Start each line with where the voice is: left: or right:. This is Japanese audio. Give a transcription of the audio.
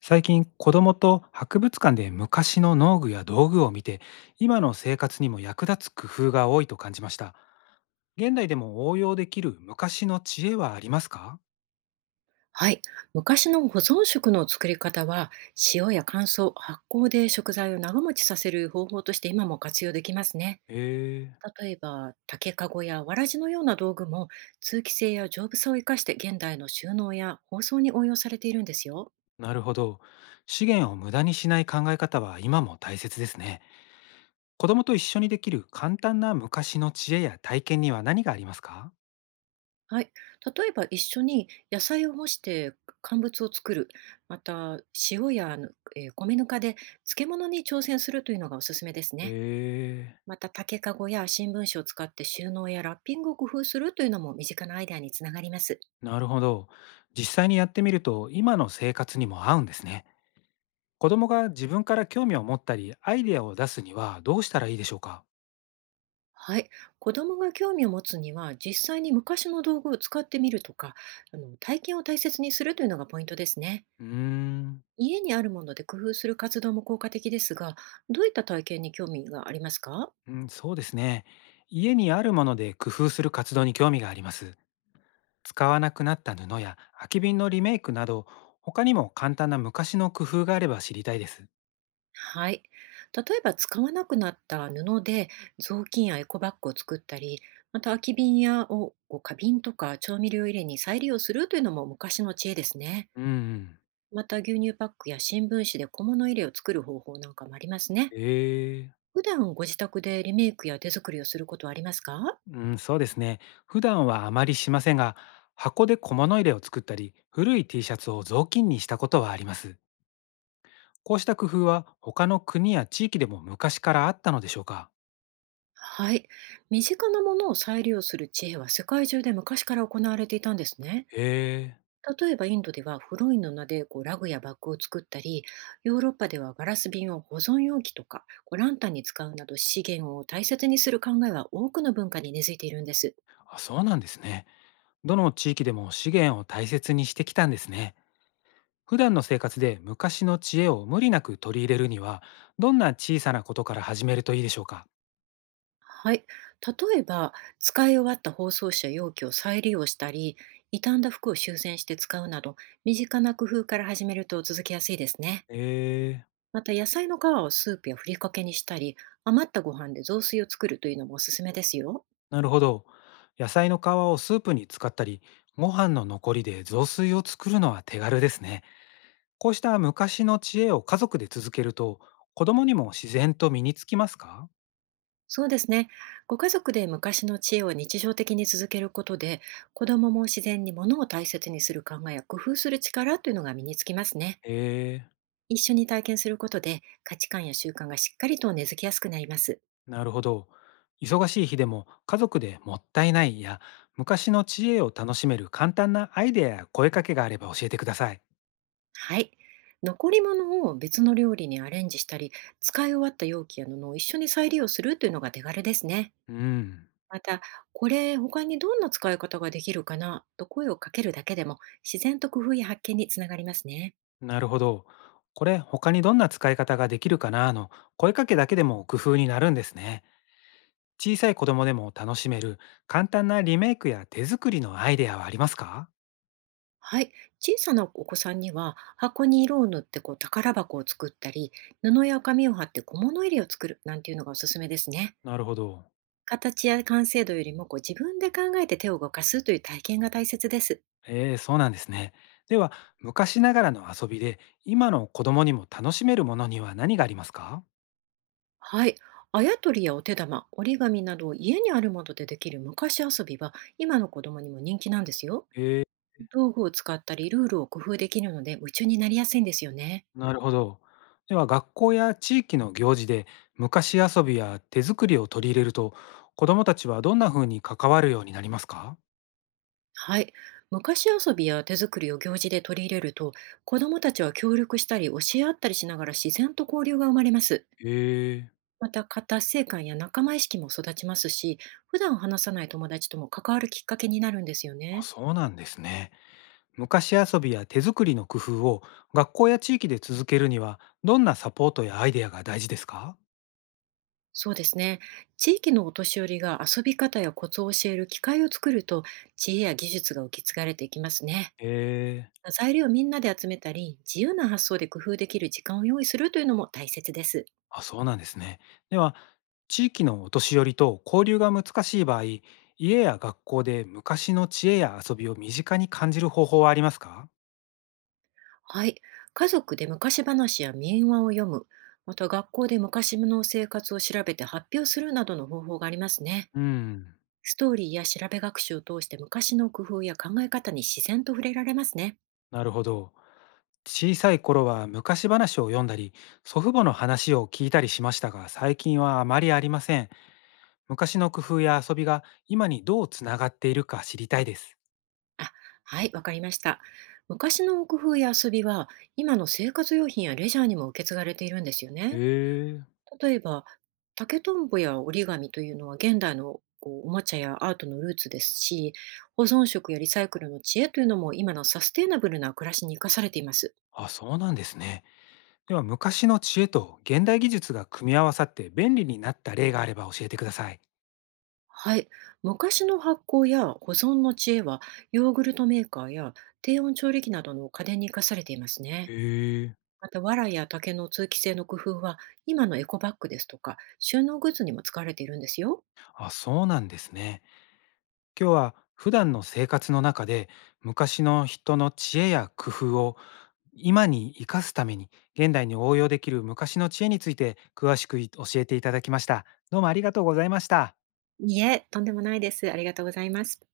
left: 最近子供と博物館で昔の農具や道具を見て、今の生活にも役立つ工夫が多いと感じました。現代でも応用できる昔の知恵はありますか？
right: はい。昔の保存食の作り方は、塩や乾燥、発酵で食材を長持ちさせる方法として今も活用できますね。
left: へえ。
right: 例えば、竹籠やわらじのような道具も、通気性や丈夫さを生かして現代の収納や包装に応用されているんですよ。
left: なるほど。資源を無駄にしない考え方は今も大切ですね。子供と一緒にできる簡単な昔の知恵や体験には何がありますか？
right: はい。例えば、一緒に野菜を干して乾物を作る、また、塩や米ぬかで漬物に挑戦するというのがおすすめです
left: へ
right: ね。
left: え。
right: また、竹かごや新聞紙を使って収納やラッピングを工夫するというのも身近なアイデアにつながります。
left: なるほど。実際にやってみると今の生活にも合うんですね。子供が自分から興味を持ったり、アイデアを出すにはどうしたらいいでしょうか？
right: はい、子どもが興味を持つには実際に昔の道具を使ってみるとか、体験を大切にするというのがポイントですね。
left: うーん、
right: 家にあるもので工夫する活動も効果的ですが、どういった体験に興味がありますか？
left: うん、そうですね。家にあるもので工夫する活動に興味があります。使わなくなった布や空き瓶のリメイクなど、他にも簡単な昔の工夫があれば知りたいです。
right: はい。例えば、使わなくなった布で雑巾やエコバッグを作ったり、また、空き瓶やを花瓶とか調味料入れに再利用するというのも昔の知恵ですね。
left: うんうん。
right: また、牛乳パックや新聞紙で小物入れを作る方法なんかもありますね。
left: ええ。
right: 普段ご自宅でリメイクや手作りをすることはありますか？
left: うん、そうですね。普段はあまりしませんが、箱で小物入れを作ったり、古い T シャツを雑巾にしたことはあります。こうした工夫は他の国や地域でも昔からあったのでしょうか？
right: はい。身近なものを再利用する知恵は世界中で昔から行われていたんですね。
left: へえ、
right: 例えば、インドではフロインの名でラグやバッグを作ったり、ヨーロッパではガラス瓶を保存容器とかランタンに使うなど、資源を大切にする考えは多くの文化に根付いているんです。
left: あ、そうなんですね。どの地域でも資源を大切にしてきたんですね。普段の生活で昔の知恵を無理なく取り入れるには、どんな小さなことから始めるといいでしょうか？
right: はい。例えば、使い終わった包装紙や容器を再利用したり、傷んだ服を修繕して使うなど、身近な工夫から始めると続きやすいですね。
left: へえ、
right: また、野菜の皮をスープやふりかけにしたり、余ったご飯で雑炊を作るというのもおすすめですよ。
left: なるほど。野菜の皮をスープに使ったり、ご飯の残りで雑炊を作るのは手軽ですね。こうした昔の知恵を家族で続けると、子供にも自然と身につきますか？
right: そうですね。ご家族で昔の知恵を日常的に続けることで、子どもも自然に物を大切にする考えや工夫する力というのが身につきますね。
left: へえ。
right: 一緒に体験することで、価値観や習慣がしっかりと根付きやすくなります。
left: なるほど。忙しい日でも家族でもったいないや昔の知恵を楽しめる簡単なアイデアや声かけがあれば教えてください。
right: はい。残り物を別の料理にアレンジしたり、使い終わった容器や布を一緒に再利用するというのが手軽ですね。
left: うん、
right: また、これ他にどんな使い方ができるかなと声をかけるだけでも、自然と工夫や発見につながりますね。
left: なるほど。これ他にどんな使い方ができるかなの声かけだけでも工夫になるんですね。小さい子供でも楽しめる簡単なリメイクや手作りのアイデアはありますか？
right: はい、小さなお子さんには箱に色を塗って宝箱を作ったり、布や紙を貼って小物入れを作るなんていうのがおすすめですね。
left: なるほど。
right: 形や完成度よりも自分で考えて手を動かすという体験が大切です。
left: ええ、そうなんですね。では昔ながらの遊びで今の子供にも楽しめるものには何がありますか？
right: はい、あやとりやお手玉、折り紙など家にあるものでできる昔遊びは今の子供にも人気なんですよ。
left: ええ。
right: 道具を使ったりルールを工夫できるので夢中になりやすいんですよね。
left: なるほど。では学校や地域の行事で昔遊びや手作りを取り入れると子どもたちはどんな風に関わるようになりますか？
right: はい。昔遊びや手作りを行事で取り入れると、子どもたちは協力したり教え合ったりしながら自然と交流が生まれます。
left: へえ。
right: また、達成感や仲間意識も育ちますし、普段話さない友達とも関わるきっかけになるんですよ
left: あ、
right: ね。
left: そうなんですね。昔遊びや手作りの工夫を学校や地域で続けるにはどんなサポートやアイデアが大事ですか？
right: そうですね。地域のお年寄りが遊び方やコツを教える機会を作ると、知恵や技術が受け継がれていきますね。
left: へえ。
right: 材料をみんなで集めたり、自由な発想で工夫できる時間を用意するというのも大切です。
left: あ、そうなんですね。では地域のお年寄りと交流が難しい場合、家や学校で昔の知恵や遊びを身近に感じる方法はありますか？
right: はい。家族で昔話や民話を読む、また、学校で昔の生活を調べて発表するなどの方法がありますね。
left: うん。
right: ストーリーや調べ学習を通して昔の工夫や考え方に自然と触れられますね。
left: なるほど。小さい頃は昔話を読んだり、祖父母の話を聞いたりしましたが、最近はあまりありません。昔の工夫や遊びが今にどうつながっているか知りたいです。
right: あ、はい、わかりました。昔の工夫や遊びは今の生活用品やレジャーにも受け継がれているんですよね。
left: へえ。
right: 例えば、竹とんぼや折り紙というのは現代のおもちゃやアートのルーツですし、保存食やリサイクルの知恵というのも今のサステイナブルな暮らしに生かされています。
left: あ、そうなんですね。では昔の知恵と現代技術が組み合わさって便利になった例があれば教えてください。
right: はい、昔の発酵や保存の知恵はヨーグルトメーカーや低温調理器などの家電に生かされていますね。
left: へえ。
right: また、藁や竹の通気性の工夫は今のエコバッグですとか収納グッズにも使われているんですよ。
left: あ、そうなんですね。今日は普段の生活の中で昔の人の知恵や工夫を今に生かすために、現代に応用できる昔の知恵について詳しくい教えていただきました。どうもありがとうございました。
right: いいえ、とんでもないです。ありがとうございます。